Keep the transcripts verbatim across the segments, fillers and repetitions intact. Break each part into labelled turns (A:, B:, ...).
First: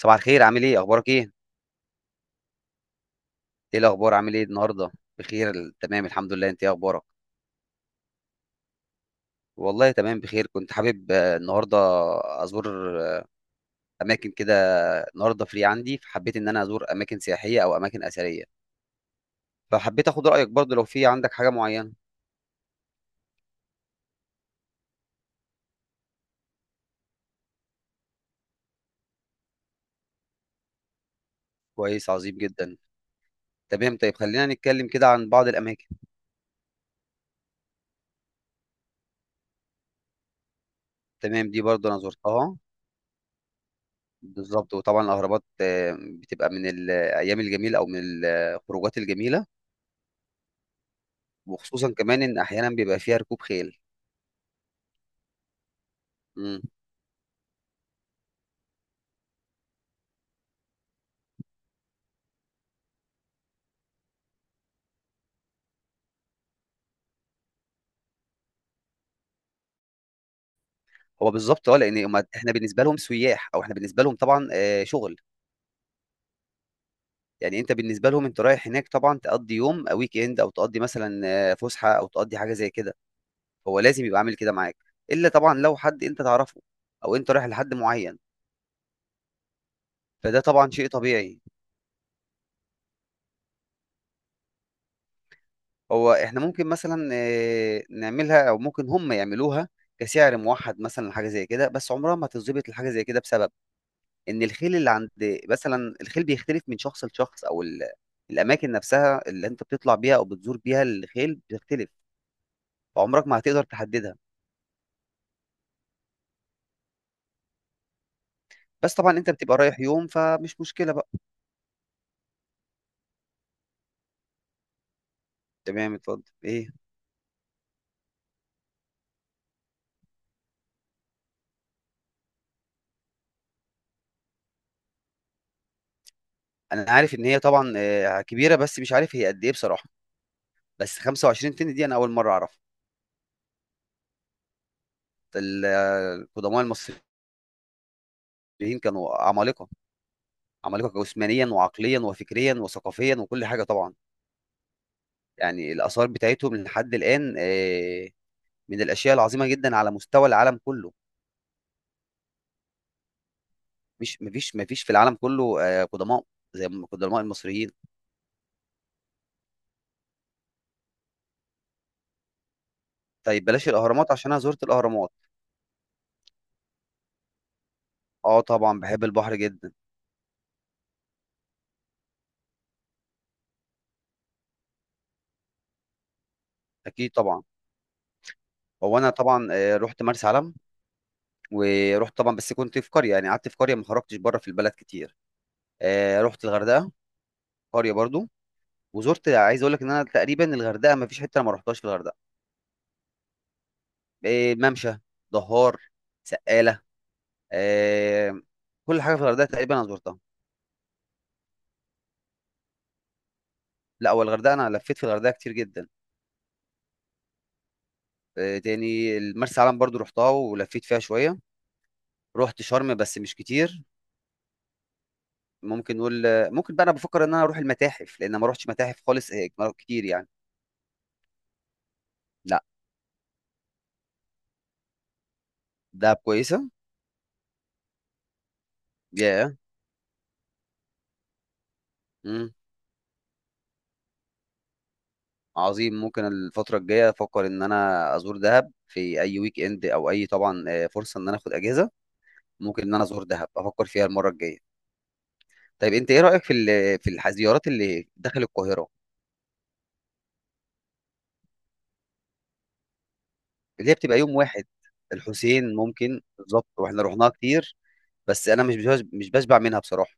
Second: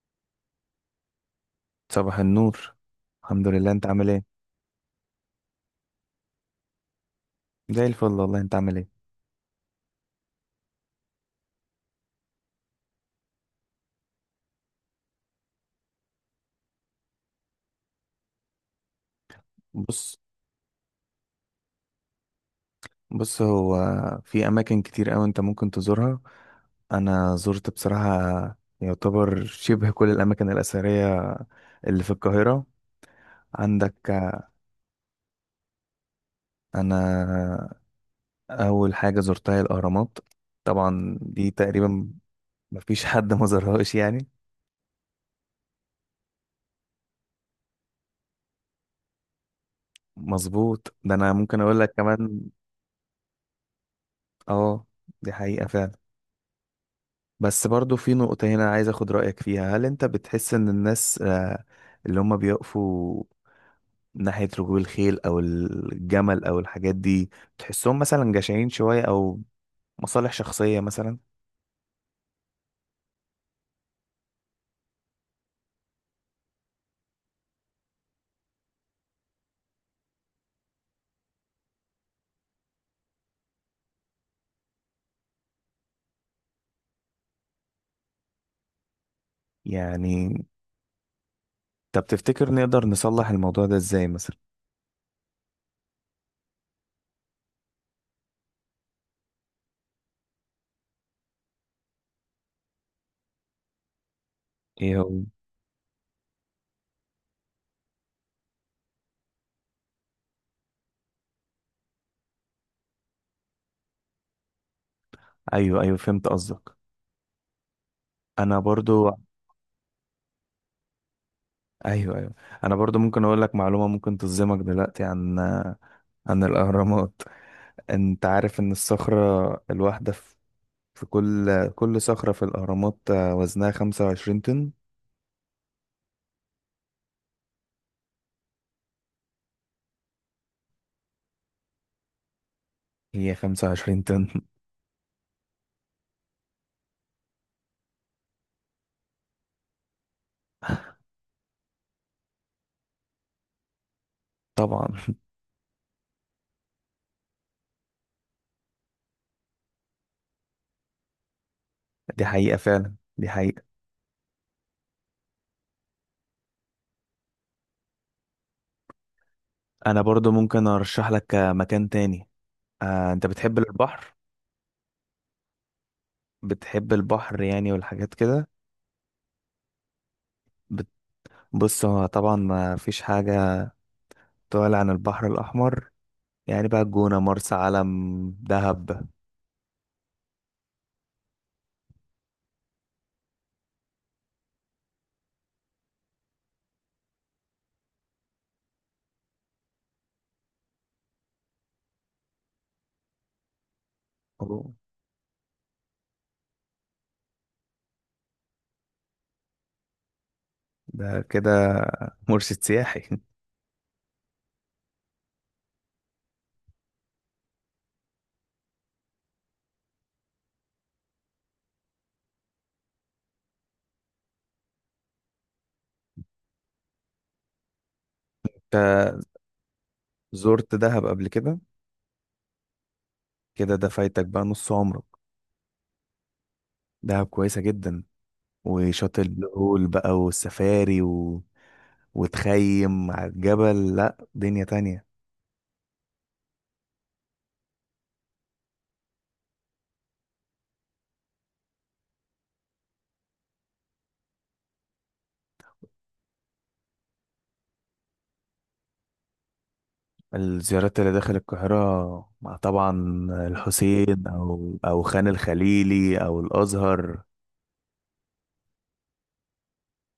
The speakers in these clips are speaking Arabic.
A: صباح الخير، عامل ايه، اخبارك ايه؟
B: صباح النور. الحمد لله،
A: ايه
B: انت عامل
A: الاخبار،
B: ايه؟
A: عامل ايه النهارده؟ بخير، ال- تمام الحمد لله، انت ايه اخبارك؟
B: زي الفل والله، انت عامل ايه؟
A: والله تمام بخير. كنت حابب آه، النهارده ازور آه، اماكن كده. النهارده فري عندي، فحبيت ان انا ازور اماكن سياحيه او اماكن اثريه، فحبيت
B: بص
A: اخد رايك برضه لو في عندك حاجه معينه.
B: بص هو في اماكن كتير قوي انت ممكن تزورها. انا زرت بصراحة يعتبر شبه كل الاماكن الاثرية اللي
A: كويس،
B: في
A: عظيم
B: القاهرة.
A: جدا.
B: عندك
A: تمام، طيب خلينا نتكلم كده عن بعض الاماكن.
B: انا اول حاجة زرتها هي الاهرامات، طبعا
A: تمام،
B: دي
A: دي برضه انا
B: تقريبا
A: زرتها.
B: مفيش حد ما زارهاش يعني.
A: بالظبط، وطبعا الاهرامات آه، بتبقى من الايام الجميله او من الخروجات الجميله.
B: مظبوط، ده انا ممكن اقول
A: وخصوصا
B: لك
A: كمان ان
B: كمان،
A: احيانا بيبقى فيها ركوب خيل.
B: اه دي حقيقة فعلا.
A: مم.
B: بس برضو في نقطة هنا عايز اخد رأيك فيها، هل انت بتحس ان الناس آه، اللي هم بيقفوا ناحية ركوب الخيل او الجمل او الحاجات دي، بتحسهم مثلا جشعين شوية او مصالح شخصية مثلا؟
A: هو بالظبط اه، لان هما- احنا بالنسبه لهم سياح، او احنا بالنسبه لهم طبعا آه، شغل. يعني انت بالنسبه لهم انت رايح هناك طبعا تقضي يوم او ويك اند، او تقضي مثلا آه، فسحه، او تقضي حاجه زي كده. هو لازم يبقى عامل كده معاك، الا طبعا لو حد انت تعرفه او انت رايح لحد معين، فده
B: يعني
A: طبعا شيء طبيعي.
B: طب تفتكر نقدر نصلح الموضوع ده ازاي مثلا؟
A: هو احنا ممكن مثلا آه، نعملها، او ممكن هم يعملوها كسعر موحد مثلا، حاجه زي كده، بس عمرها ما هتظبط الحاجه زي كده بسبب ان الخيل اللي
B: ايه
A: عند،
B: هو.
A: مثلا الخيل بيختلف من شخص لشخص، او ال... الاماكن نفسها اللي انت بتطلع بيها او بتزور بيها الخيل بتختلف، فعمرك ما هتقدر تحددها.
B: ايوه ايوه، فهمت قصدك. انا
A: بس
B: برضو.
A: طبعا انت بتبقى رايح يوم فمش مشكله بقى.
B: ايوه ايوه، انا برضو ممكن اقول لك معلومة ممكن تصدمك دلوقتي عن
A: تمام، اتفضل
B: عن
A: ايه.
B: الاهرامات. انت عارف ان الصخرة الواحدة في في كل كل صخرة في الأهرامات آه، وزنها خمسة وعشرين طن.
A: انا عارف ان هي طبعا آه، كبيره، بس مش عارف هي قد ايه بصراحه، بس خمسة وعشرين طن دي انا اول مره اعرفها.
B: هي خمسة وعشرين طن
A: ال- آه، القدماء المصريين كانوا عمالقه، عمالقه جسمانيا وعقليا وفكريا وثقافيا وكل حاجه طبعا.
B: طبعا.
A: يعني الاثار بتاعتهم لحد الان آه، من الاشياء العظيمه جدا على مستوى العالم كله.
B: دي حقيقة فعلا، دي حقيقة.
A: مش مفيش مفيش في العالم كله آه، قدماء زي ما قدماء المصريين.
B: أنا برضو ممكن أرشح لك آه، مكان تاني. آه، أنت
A: طيب
B: بتحب
A: بلاش الاهرامات
B: البحر؟
A: عشان انا زرت الاهرامات.
B: بتحب البحر يعني والحاجات
A: اه
B: كده؟
A: طبعا بحب البحر جدا.
B: بت- بص هو طبعا ما فيش حاجة تعلى عن البحر الأحمر، يعني بقى
A: اكيد
B: الجونة،
A: طبعا.
B: مرسى علم،
A: هو
B: دهب.
A: انا طبعا آه، رحت مرسى علم، ورحت طبعا، بس كنت في قريه، يعني قعدت في قريه ما خرجتش بره في البلد كتير. آه، رحت الغردقه، قريه برضو. وزرت، عايز اقول لك ان انا تقريبا الغردقه ما فيش حته أنا ما رحتهاش في الغردقه. آه،
B: أوه،
A: ممشى، دهار، سقاله، آه، كل حاجه في الغردقه تقريبا انا زرتها.
B: ده كده مرشد سياحي
A: لا هو الغردقه انا لفيت في الغردقه كتير جدا. آه، تاني مرسى علم برضو رحتها ولفيت فيها شويه. رحت شرم بس مش كتير. ممكن نقول آه، ممكن بقى، انا بفكر ان انا اروح المتاحف لان ما روحتش متاحف
B: أنت
A: خالص هيك ما- كتير يعني.
B: زرت دهب قبل كده؟
A: لا.
B: كده ده فايتك بقى نص عمرك.
A: دهب كويسه.
B: دهب كويسة جدا، وشاطئ
A: يا.
B: الهول بقى والسفاري و...
A: yeah.
B: وتخيم على الجبل، لا دنيا تانية.
A: عظيم، ممكن الفتره الجايه افكر ان انا ازور دهب في اي ويك اند، او اي طبعا آه، فرصه ان انا اخد اجازه. ممكن ان انا ازور دهب، افكر فيها المره الجايه. طيب انت ايه رايك في ال- في الزيارات اللي داخل القاهره
B: الزيارات اللي داخل القاهرة مع طبعا
A: اللي هي بتبقى
B: الحسين
A: يوم واحد؟
B: أو أو خان
A: الحسين
B: الخليلي
A: ممكن،
B: أو
A: بالظبط، واحنا
B: الأزهر.
A: رحناها كتير، بس انا مش بش- مش بشبع منها بصراحه.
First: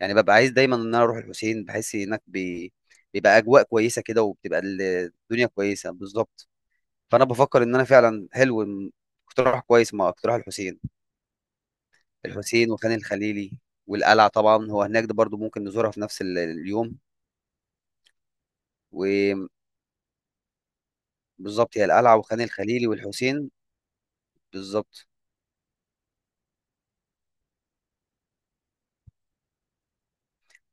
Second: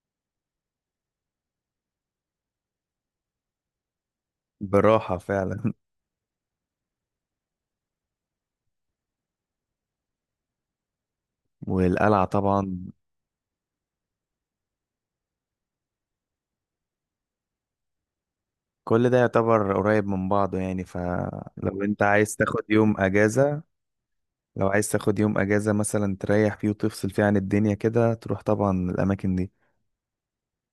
A: يعني ببقى عايز دايما ان انا اروح الحسين، بحس هناك بي... بيبقى اجواء كويسه كده، وبتبقى ال-
B: براحة
A: الدنيا
B: فعلا.
A: كويسه، بالظبط. فانا بفكر ان انا فعلا حلو إن- اقتراح كويس مع اقتراح الحسين.
B: والقلعة
A: الحسين
B: طبعا.
A: وخان الخليلي والقلعه طبعا، هو هناك ده برضو ممكن نزورها في نفس ال- اليوم.
B: كل ده
A: وبالظبط،
B: يعتبر قريب من بعضه يعني، فلو
A: هي
B: انت
A: القلعه
B: عايز
A: وخان
B: تاخد
A: الخليلي
B: يوم
A: والحسين،
B: اجازة، لو عايز
A: بالظبط.
B: تاخد يوم اجازة مثلا تريح فيه وتفصل فيه عن الدنيا كده، تروح طبعا الاماكن دي.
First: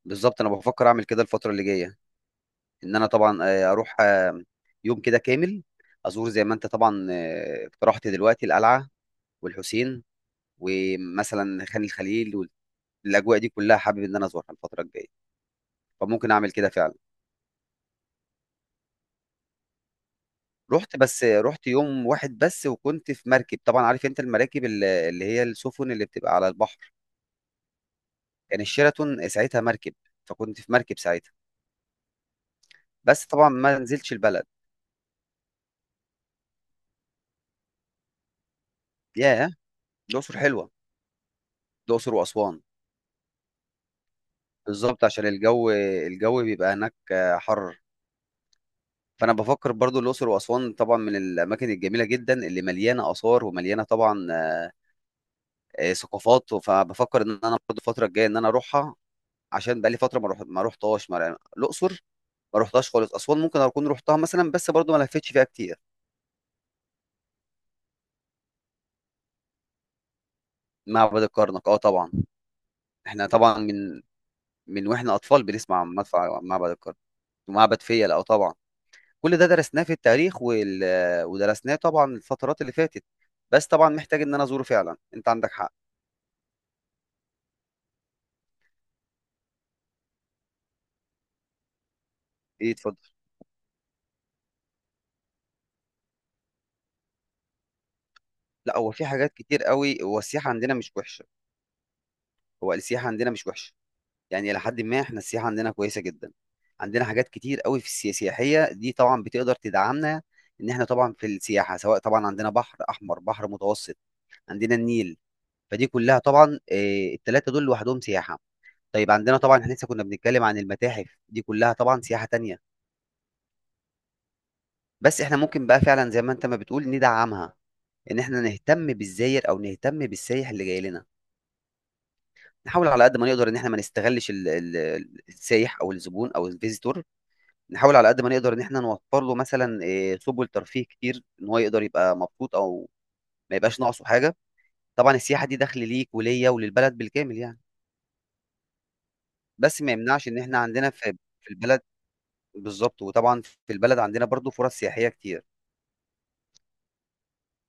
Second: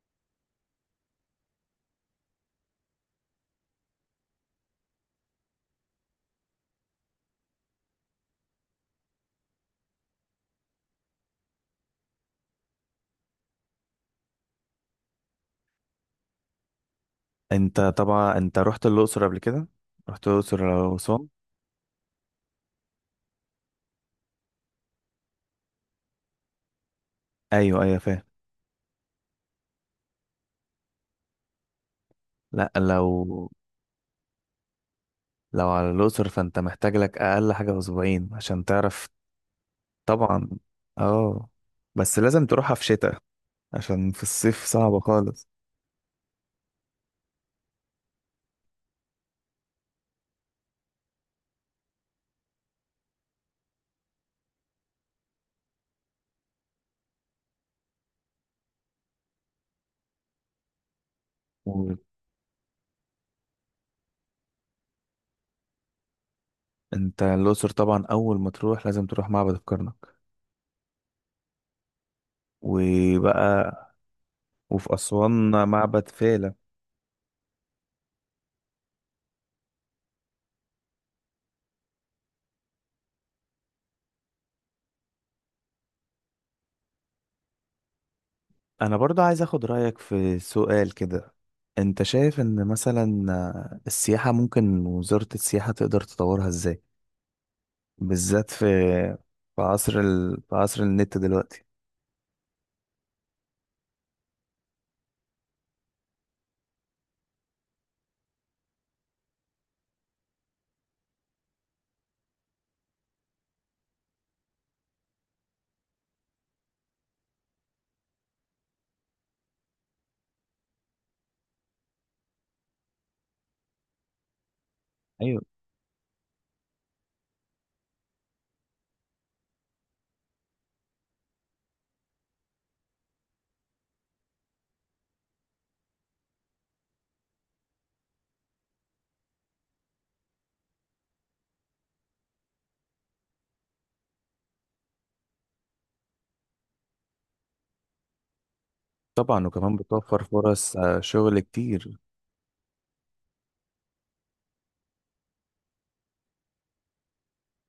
A: بالظبط، انا بفكر اعمل كده الفتره اللي جايه. ان انا طبعا آه، اروح آه، يوم كده كامل، ازور زي ما انت طبعا آه، اقترحت دلوقتي، القلعه والحسين ومثلا خان الخليل، والاجواء دي كلها حابب ان انا ازورها الفتره الجايه، فممكن اعمل كده فعلا.
B: انت طبعا انت رحت الاقصر قبل كده؟ رحت الاقصر او
A: رحت، بس
B: اسوان؟
A: رحت يوم واحد بس، وكنت في مركب، طبعا عارف انت المراكب ال- اللي هي السفن اللي بتبقى على البحر.
B: ايوه ايوه فاهم.
A: كان الشيراتون ساعتها مركب، فكنت في مركب ساعتها،
B: لا لو
A: بس طبعا ما نزلتش البلد.
B: لو على الاقصر فانت محتاج لك اقل حاجه اسبوعين عشان تعرف.
A: ياه، الاقصر
B: طبعا.
A: حلوه.
B: اه
A: الاقصر
B: بس لازم
A: واسوان.
B: تروحها في شتاء، عشان في الصيف صعبه
A: بالظبط عشان
B: خالص.
A: الجو، الجو بيبقى هناك آه، حر. فانا بفكر برضو الاقصر واسوان طبعا من الاماكن الجميله جدا، اللي مليانه اثار ومليانه طبعا آه، آه، ثقافات. فبفكر ان انا برضو الفتره الجايه ان انا اروحها، عشان بقالي فتره ما روح ما روحتهاش ما- يعني الاقصر ما روحتهاش خالص. اسوان ممكن اكون روحتها مثلا، بس برضو ما لفتش فيها كتير.
B: وانت الاقصر طبعا اول ما تروح لازم تروح معبد الكرنك.
A: معبد الكرنك اه طبعا. احنا طبعا
B: وبقى.
A: من من
B: وفي
A: واحنا اطفال
B: اسوان
A: بنسمع عن
B: معبد
A: مدفع
B: فيلة.
A: معبد الكرنك. ومعبد فيلة اه طبعا. كل ده درسناه في التاريخ وال... ودرسناه طبعا الفترات اللي فاتت، بس طبعا محتاج ان انا ازوره فعلا، انت عندك حق.
B: انا برضو عايز اخد رأيك في سؤال كده، انت شايف ان
A: ايه، اتفضل.
B: مثلا آه، السياحة ممكن وزارة السياحة تقدر تطورها ازاي؟ بالذات في
A: لا، هو في حاجات
B: في
A: كتير
B: عصر
A: قوي. هو
B: ال...
A: السياحة
B: في
A: عندنا
B: عصر
A: مش
B: النت
A: وحشة.
B: دلوقتي.
A: هو السياحة عندنا مش وحشة، يعني إلى حد ما إحنا السياحة عندنا كويسة جدا. عندنا حاجات كتير قوي في السيا- السياحية، دي طبعا بتقدر تدعمنا. إن إحنا طبعا في السياحة، سواء طبعا عندنا بحر أحمر، بحر متوسط، عندنا النيل، فدي كلها طبعا آه، التلاتة دول لوحدهم سياحة. طيب عندنا طبعا، إحنا لسه كنا بنتكلم عن المتاحف، دي كلها طبعا سياحة تانية. بس إحنا
B: ايوه
A: ممكن بقى فعلا زي ما أنت ما بتقول ندعمها، إن إحنا نهتم بالزائر أو نهتم بالسايح اللي جاي لنا. نحاول على قد ما نقدر إن إحنا ما نستغلّش ال ال السايح أو الزبون أو الvisitor، نحاول على قد ما نقدر إن إحنا نوفّر له مثلًا آآ سُبل ترفيه كتير، إن هو يقدر يبقى مبسوط أو ما يبقاش ناقصه حاجة. طبعًا السياحة دي دخْل ليك وليّا وللبلد بالكامل يعني.
B: طبعا، وكمان
A: بس ما
B: بتوفر
A: يمنعش إن إحنا
B: فرص
A: عندنا
B: آه،
A: في
B: شغل
A: في البلد،
B: كتير.
A: بالضبط، وطبعًا في البلد عندنا برضه فرص سياحية كتير.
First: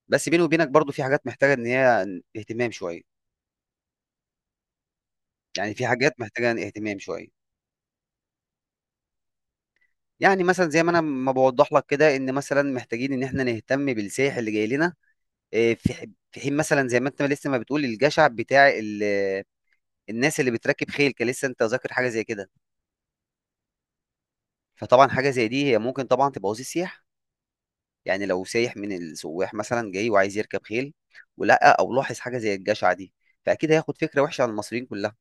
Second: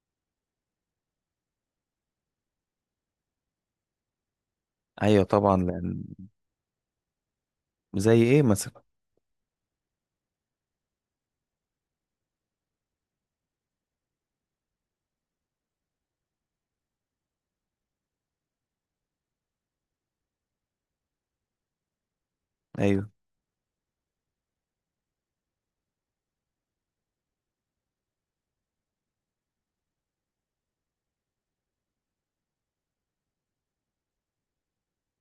A: بس بيني وبينك برضه في حاجات محتاجة إن هي اهتمام شوية،
B: ايوه طبعا،
A: يعني في
B: لان.
A: حاجات محتاجة اهتمام شوية.
B: زي ايه مثلا؟
A: يعني مثلًا زي ما أنا ما باوضّح لك كده، إن مثلًا محتاجين إن إحنا نهتم بالسايح اللي جاي لنا. آه، في ح- في حين مثلا زي ما انت لسه ما بتقول الجشع بتاع ال- الناس اللي بتركب خيل، كان لسه انت ذاكر حاجه زي كده.
B: ايوه.
A: فطبعا حاجه زي دي هي ممكن طبعا تبوظ السياح. يعني لو سايح من السواح مثلا جاي وعايز يركب خيل، ولقى او لاحظ حاجه زي الجشع دي، فاكيد هياخد فكره وحشه عن المصريين كلها.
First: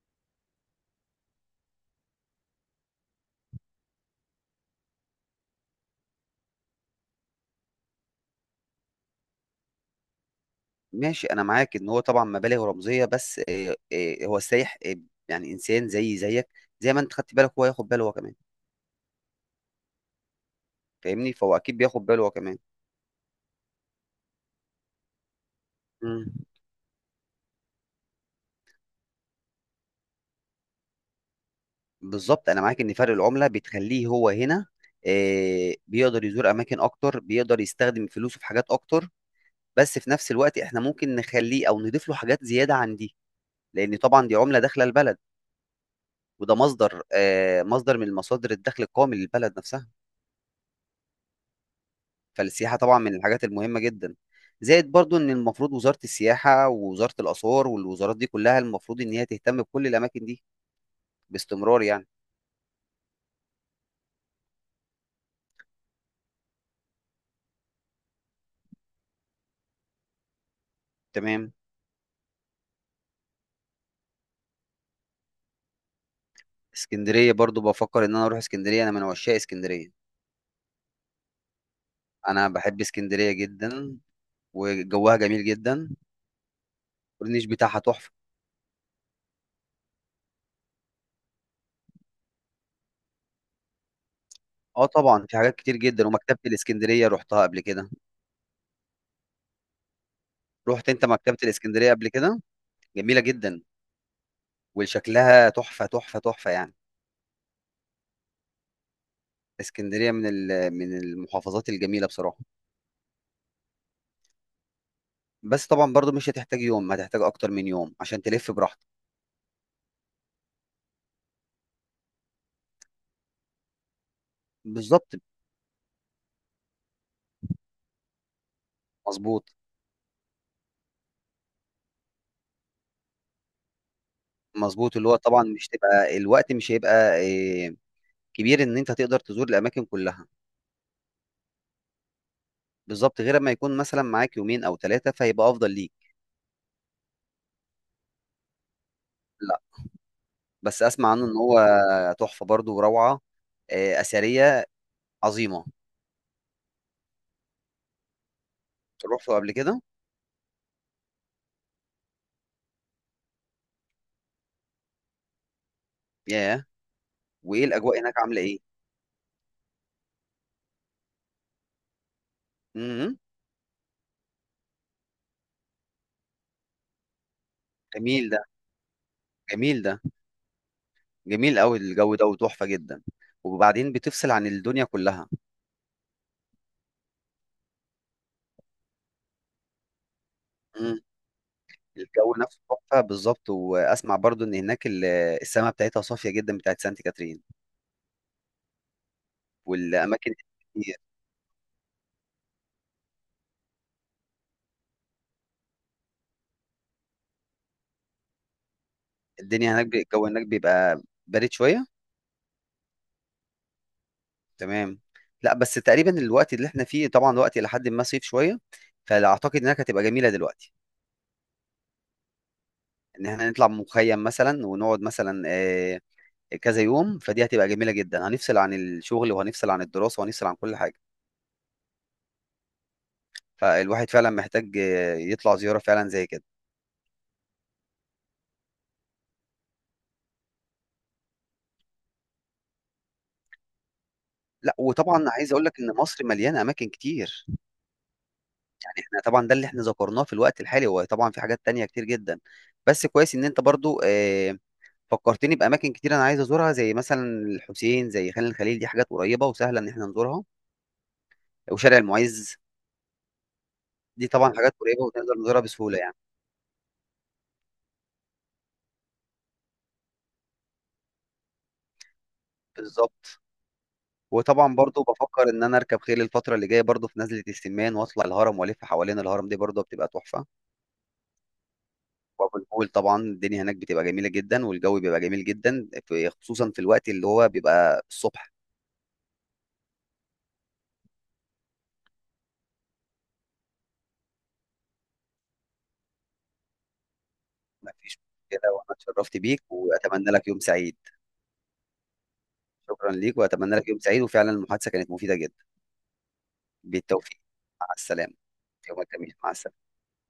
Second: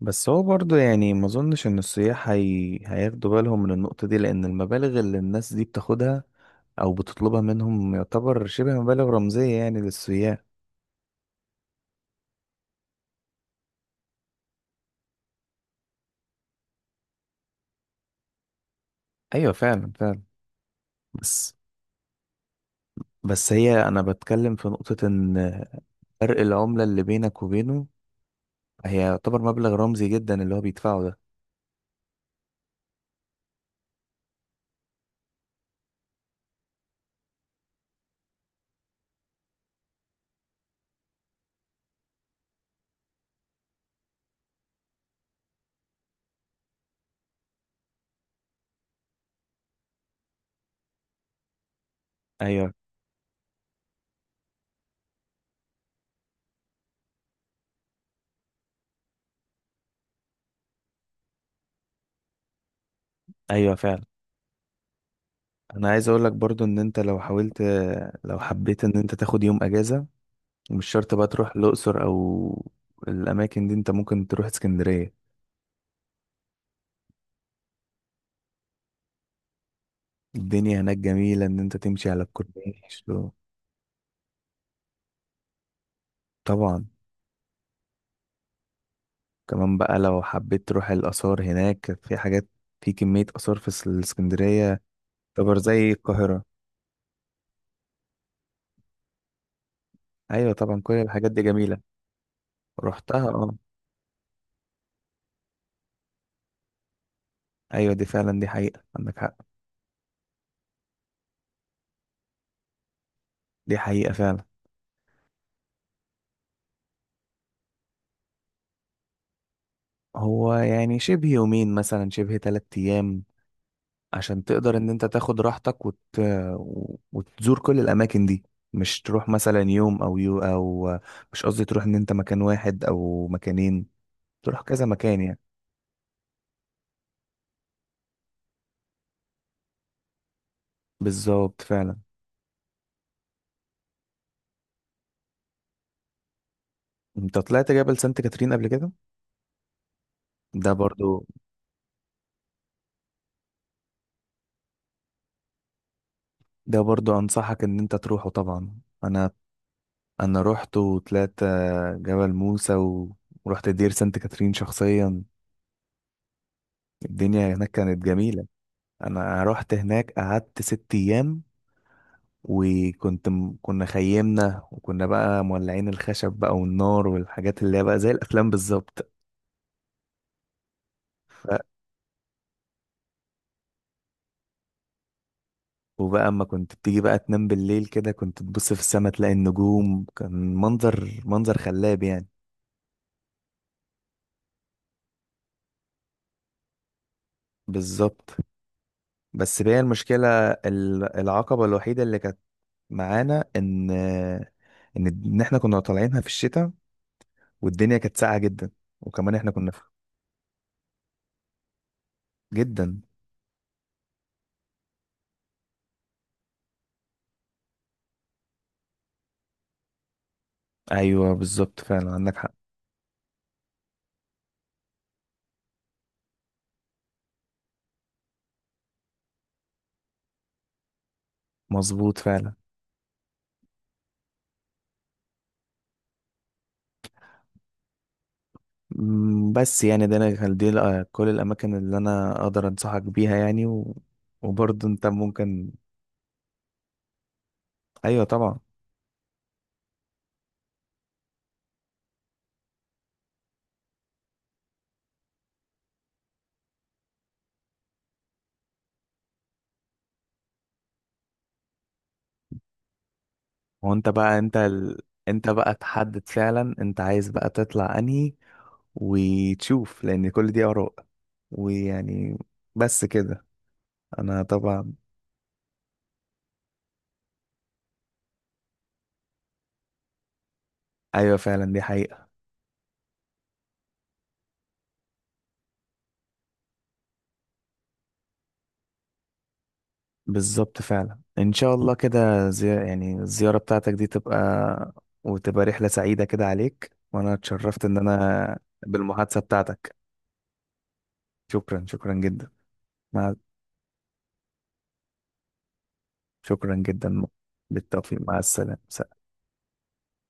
B: بس هو برضو يعني ما اظنش ان السياح هي... هياخدوا بالهم من النقطة دي، لان المبالغ اللي الناس دي بتاخدها او بتطلبها منهم يعتبر شبه مبالغ رمزية يعني للسياح.
A: ماشي، انا معاك ان هو طبعا مبالغ رمزيه، بس آه، آه، هو السايح آه، يعني انسان زي زيك زي ما انت خدت بالك هو ياخد باله هو كمان.
B: ايوه فعلا فعلا.
A: فاهمني،
B: بس.
A: فهو اكيد بياخد باله هو كمان.
B: بس هي انا بتكلم في نقطة ان
A: مم.
B: فرق العملة اللي بينك وبينه، هي يعتبر مبلغ رمزي جدا اللي هو بيدفعه ده.
A: بالظبط انا معاك ان فرق العمله بتخليه هو هنا آه، بيقدر يزور اماكن اكتر، بيقدر يستخدم فلوسه في حاجات اكتر. بس في نفس الوقت احنا ممكن نخليه او نضيف له حاجات زياده عن دي، لان طبعا دي عمله داخله البلد، وده مصدر آه، مصدر من مصادر الدخل القومي للبلد نفسها.
B: ايوه
A: فالسياحه طبعا من الحاجات المهمه جدا. زائد برضو ان المفروض وزاره السياحه ووزاره الاثار والوزارات دي كلها المفروض ان هي تهتم بكل الاماكن دي باستمرار يعني.
B: ايوه فعلا. انا عايز اقول لك برضو ان انت لو حاولت، لو حبيت ان انت تاخد يوم اجازة، مش شرط بقى
A: تمام.
B: تروح الاقصر او الاماكن دي، انت ممكن تروح اسكندرية.
A: اسكندريه برضو بفكر ان انا اروح اسكندريه، انا من عشاق اسكندريه.
B: الدنيا هناك جميلة ان انت تمشي على
A: انا بحب
B: الكورنيش و-
A: اسكندريه جدا، وجوها جميل جدا،
B: طبعا.
A: والنيش بتاعها تحفه.
B: كمان بقى لو حبيت تروح الاثار، هناك في حاجات، في كمية آثار في الإسكندرية
A: اه طبعا في حاجات
B: تعتبر
A: كتير
B: زي
A: جدا، ومكتبه
B: القاهرة.
A: الاسكندريه رحتها قبل كده.
B: أيوة طبعا،
A: رحت
B: كل
A: انت
B: الحاجات
A: مكتبه
B: دي جميلة.
A: الاسكندريه قبل كده؟ جميله
B: رحتها اه.
A: جدا، وشكلها تحفه تحفه تحفه يعني.
B: أيوة دي فعلا، دي حقيقة، عندك حق.
A: اسكندريه من ال- من المحافظات الجميله بصراحه.
B: دي حقيقة فعلا.
A: بس طبعا برضو مش هتحتاج يوم، هتحتاج اكتر من يوم عشان تلف براحتك.
B: هو يعني شبه يومين مثلا، شبه تلات أيام، عشان تقدر إن أنت
A: بالظبط.
B: تاخد راحتك وت... وتزور كل الأماكن دي. مش تروح
A: مظبوط.
B: مثلا يوم أو يو أو مش قصدي تروح إن أنت مكان واحد أو مكانين، تروح كذا
A: مظبوط، اللي هو
B: مكان يعني.
A: طبعا مش تبقى، الوقت مش هيبقى إيه، كبير ان انت تقدر تزور الاماكن كلها.
B: بالظبط فعلا.
A: بالظبط، غير ما يكون مثلا معاك يومين او ثلاثه فهيبقى افضل ليك.
B: أنت طلعت جبل سانت كاترين قبل كده؟
A: لا،
B: ده
A: بس اسمع عنه
B: برضو.
A: ان هو تحفه برضو وروعه، آه، اثريه، عظيمه.
B: ده برضو أنصحك إن أنت تروحه، طبعا أنا
A: رحته قبل كده.
B: انا رحت وطلعت آه، جبل موسى و- ورحت دير سانت كاترين شخصيا.
A: ياه.
B: الدنيا
A: وايه
B: هناك
A: الاجواء
B: كانت
A: هناك عامله
B: جميلة.
A: ايه؟
B: انا رحت هناك قعدت ست ايام،
A: امم
B: وكنت م- كنا خيمنا وكنا بقى مولعين الخشب بقى والنار والحاجات اللي هي بقى زي
A: جميل ده،
B: الافلام بالظبط.
A: جميل ده،
B: ف...
A: جميل قوي الجو ده وتحفه جدا. وبعدين بتفصل عن الدنيا كلها.
B: وبقى اما كنت بتيجي بقى تنام بالليل كده، كنت تبص في السماء تلاقي النجوم، كان
A: امم
B: منظر منظر خلاب يعني.
A: الجو نفسه تحفه بالظبط. واسمع برضو ان هناك ال- السماء بتاعتها صافيه جدا بتاعت سانت كاترين.
B: بالظبط. بس بقى المشكلة
A: والاماكن،
B: ال- العقبة الوحيدة اللي كانت معانا ان ان ان احنا كنا طالعينها في الشتاء، والدنيا كانت ساقعه جدا، وكمان احنا كنا
A: الدنيا
B: في.
A: هناك الجو هناك بيبقى بارد شويه.
B: جدا.
A: تمام. لا بس تقريبا الوقت اللي احنا فيه طبعا وقت الى حد ما صيف شويه، فاعتقد انها هتبقى جميله دلوقتي.
B: ايوه بالظبط فعلا، عندك حق.
A: ان احنا نطلع مخيم مثلا ونقعد مثلا آه، كذا يوم، فدي هتبقى جميله جدا، هنفصل عن الشغل وهنفصل عن الدراسه وهنفصل عن كل حاجه.
B: مظبوط فعلا.
A: فالواحد فعلا محتاج آه، يطلع زياره فعلا زي كده.
B: أمم، بس يعني ده انا كان دي الأ- كل الاماكن اللي انا اقدر انصحك بيها يعني و...
A: لا،
B: وبرضه انت
A: وطبعا عايز اقول
B: ممكن.
A: لك ان مصر مليانه اماكن كتير.
B: ايوه طبعا.
A: يعني احنا طبعا ده اللي احنا ذكرناه في الوقت الحالي، هو طبعا في حاجات تانية كتير جدا. بس كويس ان انت برضو آه، فكرتني باماكن كتير انا عايز ازورها، زي مثلا الحسين، زي خان الخليل، دي حاجات قريبه وسهله ان احنا نزورها. وشارع المعز،
B: هو انت
A: دي
B: بقى
A: طبعا
B: انت
A: حاجات
B: ال...
A: قريبه ونقدر
B: انت
A: نزورها
B: بقى
A: بسهوله يعني.
B: تحدد فعلا انت عايز بقى تطلع انهي وتشوف، لان كل دي اراء، ويعني، بس
A: بالظبط.
B: كده. انا
A: وطبعا
B: طبعا.
A: برضو بفكر ان انا اركب خيل الفتره اللي جايه برضو في نزله السمان، واطلع الهرم والف حوالين الهرم، دي برضو بتبقى تحفه.
B: ايوه فعلا دي حقيقة.
A: وابو الهول طبعا، الدنيا هناك بتبقى جميله جدا، والجو بيبقى جميل جدا، في خصوصا في الوقت اللي هو بيبقى الصبح.
B: بالظبط فعلا، ان شاء الله كده زي... يعني الزيارة بتاعتك دي تبقى، وتبقى رحلة سعيدة كده عليك، وانا اتشرفت ان
A: مفيش
B: انا
A: مشكله، وانا اتشرفت
B: بالمحادثة
A: بيك،
B: بتاعتك.
A: واتمنى لك يوم سعيد.
B: شكرا، شكرا جدا.
A: شكرا
B: مع...
A: ليك، واتمنى لك يوم سعيد، وفعلا المحادثه كانت مفيده جدا.
B: شكرا جدا.
A: بالتوفيق. مع
B: بالتوفيق،
A: السلامة.
B: مع
A: يومك
B: السلامة.
A: جميل، مع السلامة.